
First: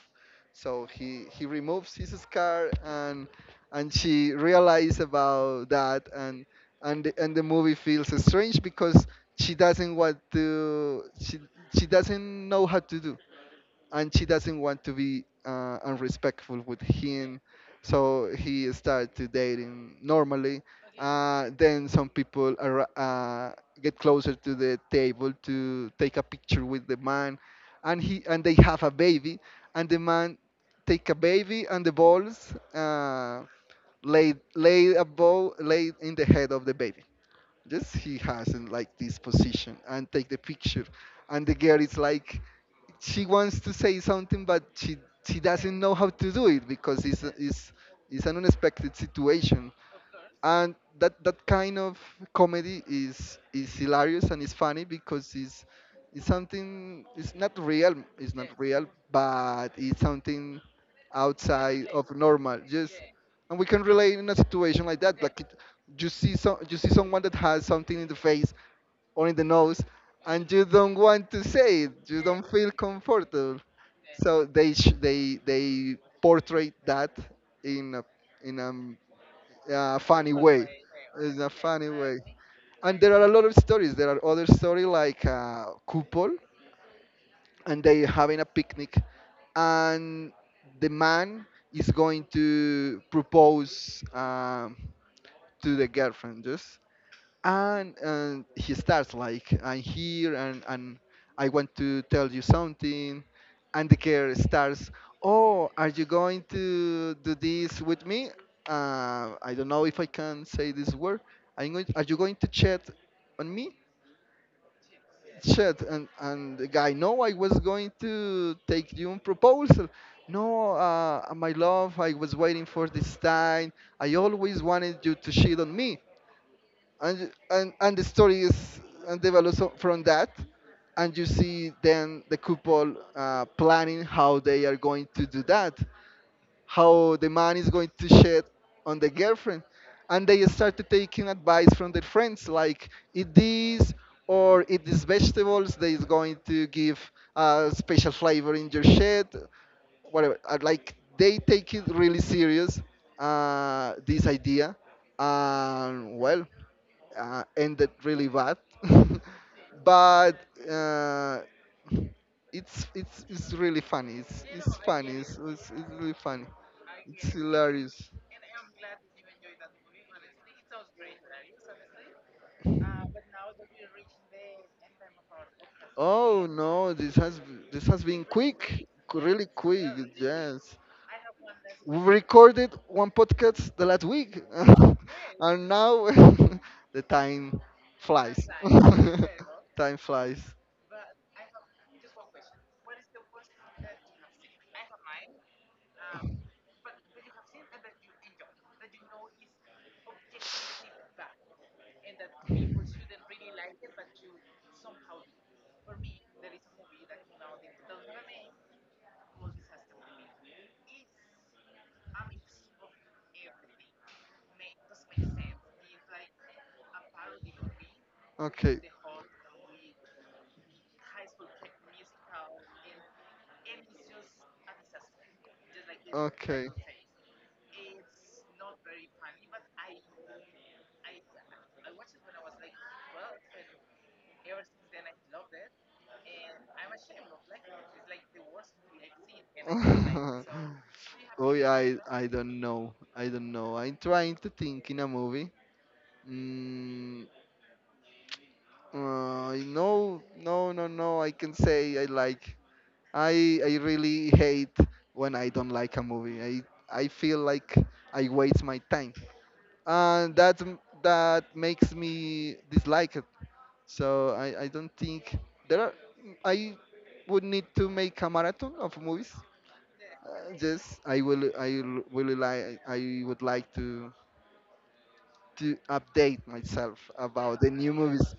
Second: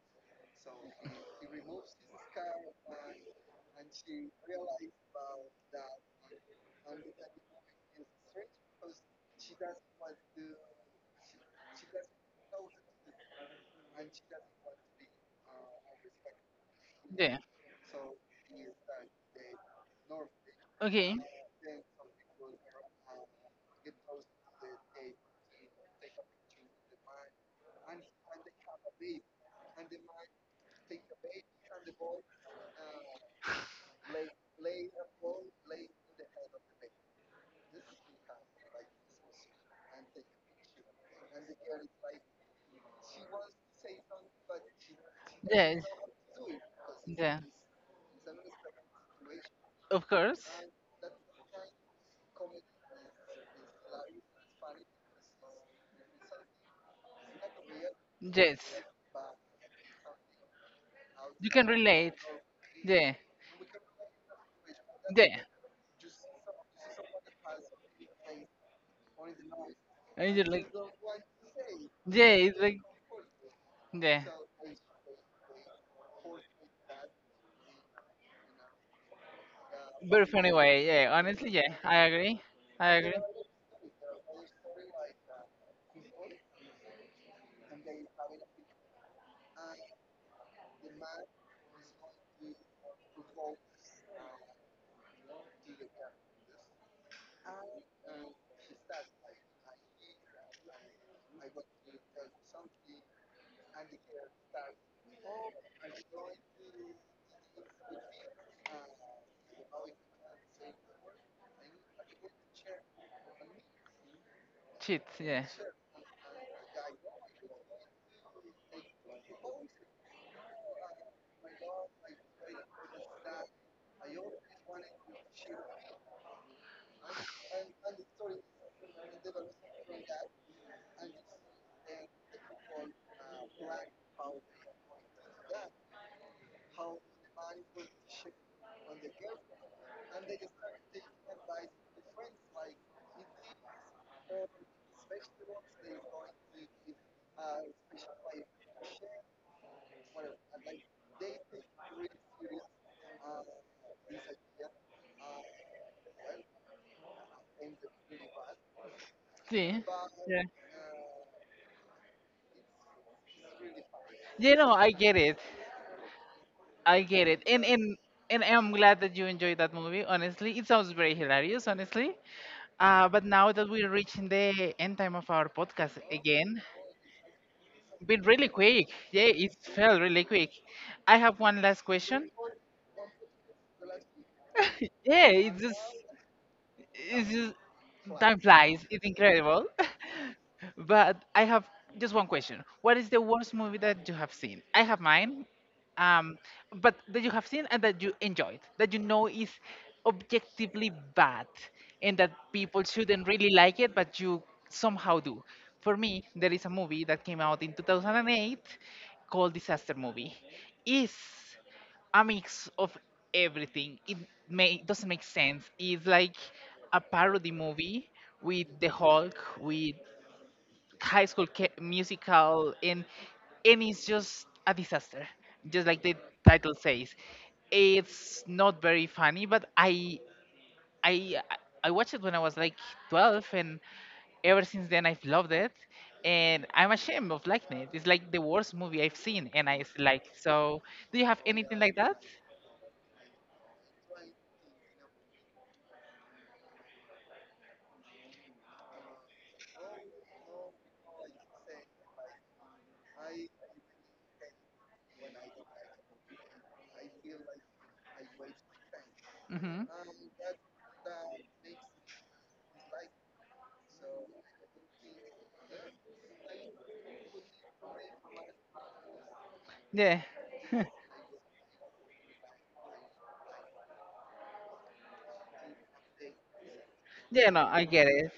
Speaker 2: So he removes his scarf, and she realizes about that, and and the movie feels strange because she doesn't want to she she doesn't know how to do. And she doesn't want to be unrespectful with
Speaker 1: Yeah.
Speaker 2: him, so he started dating normally.
Speaker 1: Okay.
Speaker 2: Then some people are, get closer to the table to take a picture with the man, and he and they have a baby, and the man take a baby, and the balls laid laid a ball laid in the head of the baby. Yes, he has in like this position and take the picture, and the girl is like, she wants to say something, but she doesn't
Speaker 1: Yes.
Speaker 2: know how to do it because it's
Speaker 1: Yeah.
Speaker 2: it's an unexpected situation,
Speaker 1: Of course.
Speaker 2: and that kind of comedy is hilarious and it's funny because it's something, it's not real, it's not
Speaker 1: Yes.
Speaker 2: real, but it's something
Speaker 1: You can
Speaker 2: outside of
Speaker 1: relate.
Speaker 2: normal, just.
Speaker 1: Yeah.
Speaker 2: And we can relate in a situation like that,
Speaker 1: Yeah.
Speaker 2: like it, you see, so you see someone that has something in the face or the nose,
Speaker 1: And you're
Speaker 2: and you
Speaker 1: like,
Speaker 2: don't want to say it, you don't
Speaker 1: yeah, it's
Speaker 2: feel
Speaker 1: like,
Speaker 2: comfortable,
Speaker 1: yeah,
Speaker 2: so they sh- they portray that in a in a
Speaker 1: very
Speaker 2: funny
Speaker 1: funny
Speaker 2: way.
Speaker 1: way. Yeah,
Speaker 2: In a
Speaker 1: honestly, yeah,
Speaker 2: funny
Speaker 1: I
Speaker 2: way.
Speaker 1: agree. I
Speaker 2: And
Speaker 1: agree.
Speaker 2: there are a lot of stories, there are other stories like Kupol, and they having a picnic, and the man is going to propose to the girlfriend just, and he starts like I'm here, and I want to tell you something, and the girl starts, oh, are you going to do this with me? I don't know if I can say this word. I'm going, are you going to chat on me?
Speaker 1: Cheat, yeah.
Speaker 2: Chat. And the guy, no, I was going to take you on proposal. No, my love, I was waiting for this time, I always wanted you to cheat on me. And the story is and develops from that, and you see then the couple planning how they are going to do that, how the man is going to shed on the girlfriend. And they started taking advice from their friends, like, eat this or eat these vegetables that is going to give a special flavor in your shed, whatever. Like they take it really serious, this idea. And well, ended really bad.
Speaker 1: See?
Speaker 2: But
Speaker 1: Yeah.
Speaker 2: uh, it's really funny. It's
Speaker 1: You know,
Speaker 2: it's
Speaker 1: I
Speaker 2: funny.
Speaker 1: get it.
Speaker 2: It's really funny.
Speaker 1: I
Speaker 2: It's
Speaker 1: get it. And and
Speaker 2: hilarious.
Speaker 1: and I'm glad that you enjoyed that movie. Honestly, it sounds very hilarious. Honestly, but now that we're reaching the end time of our podcast
Speaker 2: Oh
Speaker 1: again,
Speaker 2: no, this has
Speaker 1: been
Speaker 2: been
Speaker 1: really
Speaker 2: quick,
Speaker 1: quick. Yeah,
Speaker 2: really
Speaker 1: it
Speaker 2: quick.
Speaker 1: felt really quick.
Speaker 2: Yes,
Speaker 1: I have one last
Speaker 2: we
Speaker 1: question.
Speaker 2: recorded one podcast the last week,
Speaker 1: Yeah, it's
Speaker 2: and
Speaker 1: just
Speaker 2: now the
Speaker 1: it's
Speaker 2: time
Speaker 1: just time
Speaker 2: flies.
Speaker 1: flies. It's incredible.
Speaker 2: Time flies.
Speaker 1: But I have just one question. What is the worst movie that you have seen? I have mine. Um, but that you have seen and that you enjoyed, that you know is objectively bad and that people shouldn't really like it, but you somehow do. For me, there is a movie that came out in 2008 called Disaster Movie. Is a mix of everything. It may doesn't make sense. It's like a parody movie with
Speaker 2: Okay.
Speaker 1: the Hulk, with High School Musical, and it's just a disaster. Just like the
Speaker 2: Okay.
Speaker 1: title says, it's not very funny. But I I watched it when I was like 12, and ever since then I've loved it. And I'm ashamed of liking it. It's like the worst movie I've seen, and I like. So, do you have
Speaker 2: Oh yeah,
Speaker 1: anything like that?
Speaker 2: I don't know. I don't know. I'm trying to think in a movie. Mm, no, no, no, no. I can say I like. I really hate when I don't like a movie. I feel like I waste my time,
Speaker 1: hmm.
Speaker 2: and that makes me dislike it. So I don't think there are. I would need to make a marathon of movies.
Speaker 1: Yeah.
Speaker 2: Just really like I would like to update myself
Speaker 1: Yeah,
Speaker 2: about
Speaker 1: no,
Speaker 2: the
Speaker 1: I
Speaker 2: new
Speaker 1: get it.
Speaker 2: movies.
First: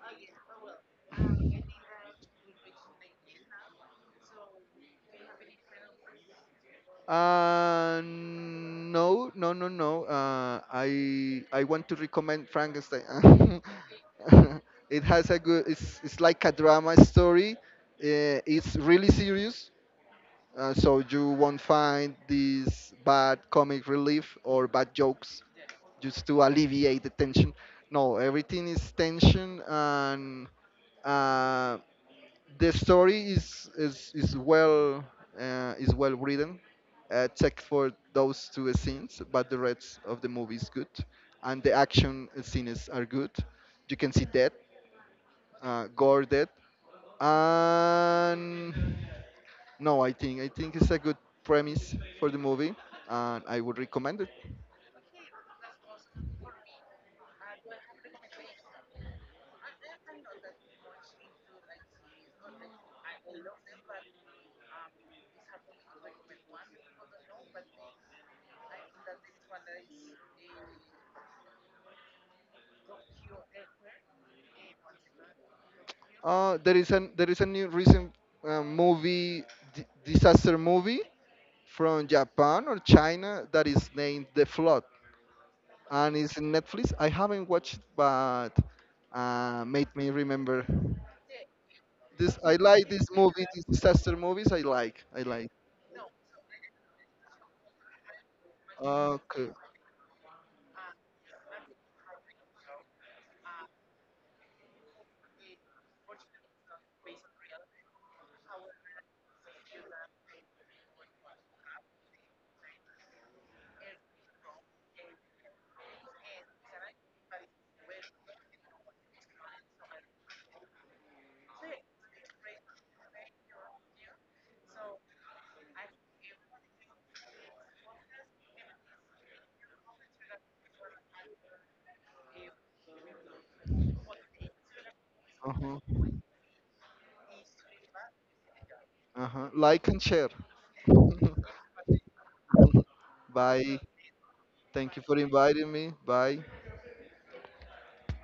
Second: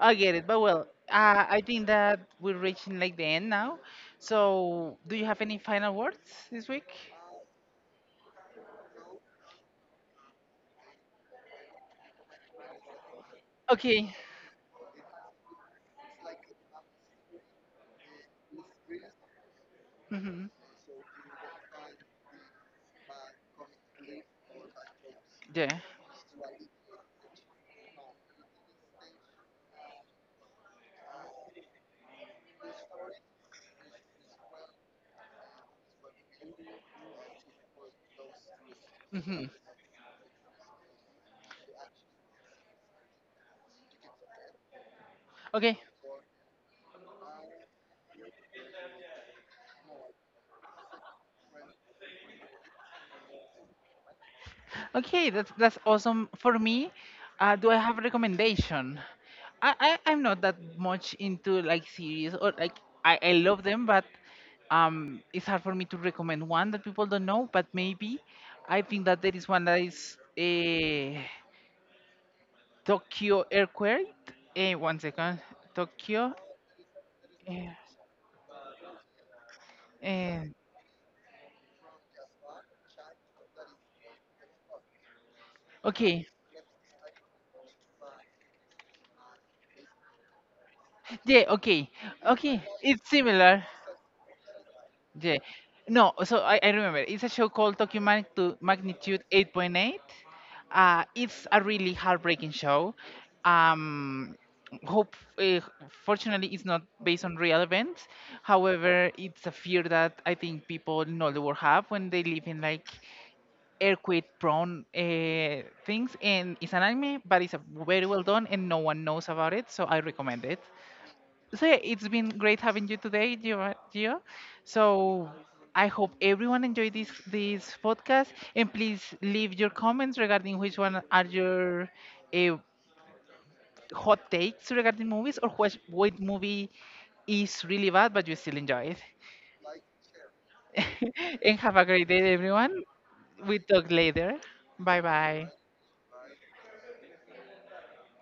Speaker 1: I get it. But well, I think that we're reaching like the end now. So, do you have any final words this week?
Speaker 2: No, no, no, no. I want to recommend Frankenstein.
Speaker 1: Okay.
Speaker 2: It has a good. It's like a drama story. It's really serious,
Speaker 1: hmm.
Speaker 2: so you won't find these bad comic relief or bad jokes
Speaker 1: Yeah.
Speaker 2: just to alleviate the tension. No, everything is tension and. uh, the story is well, is well written, except for those two scenes.
Speaker 1: hmm.
Speaker 2: But the rest of the movie is good, and the action scenes are good. You can see death,
Speaker 1: Okay.
Speaker 2: gore death, and no, I think it's a good premise for the movie, and I would recommend it.
Speaker 1: Okay, that's awesome. For me, do I have a recommendation? I'm not that much into like series or like I love them, but it's hard for me to recommend one that people don't know. But maybe I think that there is one that is a Tokyo earthquake. Eh, one second, Tokyo.
Speaker 2: There is a new
Speaker 1: eh,
Speaker 2: recent movie,
Speaker 1: eh,
Speaker 2: disaster movie from Japan or China that is named The Flood. And
Speaker 1: okay,
Speaker 2: it's in Netflix. I haven't watched, but made me remember.
Speaker 1: yeah, okay,
Speaker 2: This I
Speaker 1: okay.
Speaker 2: like this
Speaker 1: It's
Speaker 2: movie,
Speaker 1: similar.
Speaker 2: these disaster movies. I like, I
Speaker 1: Yeah.
Speaker 2: like.
Speaker 1: No, so I remember it's a show called Tokyo Magnitude
Speaker 2: Okay.
Speaker 1: 8.8. It's a really heartbreaking show. Um, hope, uh, Fortunately, it's not based on real events. However, it's a fear that I think people in all the world have when they live in like earthquake-prone things. And it's an anime, but it's a very well done, and no one knows about it, so I recommend it. So yeah, it's been great having you today, Gio. Gio. So I hope everyone enjoyed this podcast, and please leave your comments regarding which one are your uh, hot takes regarding movies, or
Speaker 2: Uh
Speaker 1: which
Speaker 2: huh.
Speaker 1: what movie is really bad but you still enjoy it.
Speaker 2: Uh huh. Like and share.
Speaker 1: And have a great day, everyone. We
Speaker 2: Bye.
Speaker 1: talk later.
Speaker 2: Thank
Speaker 1: Bye
Speaker 2: you for
Speaker 1: bye.
Speaker 2: inviting me. Bye.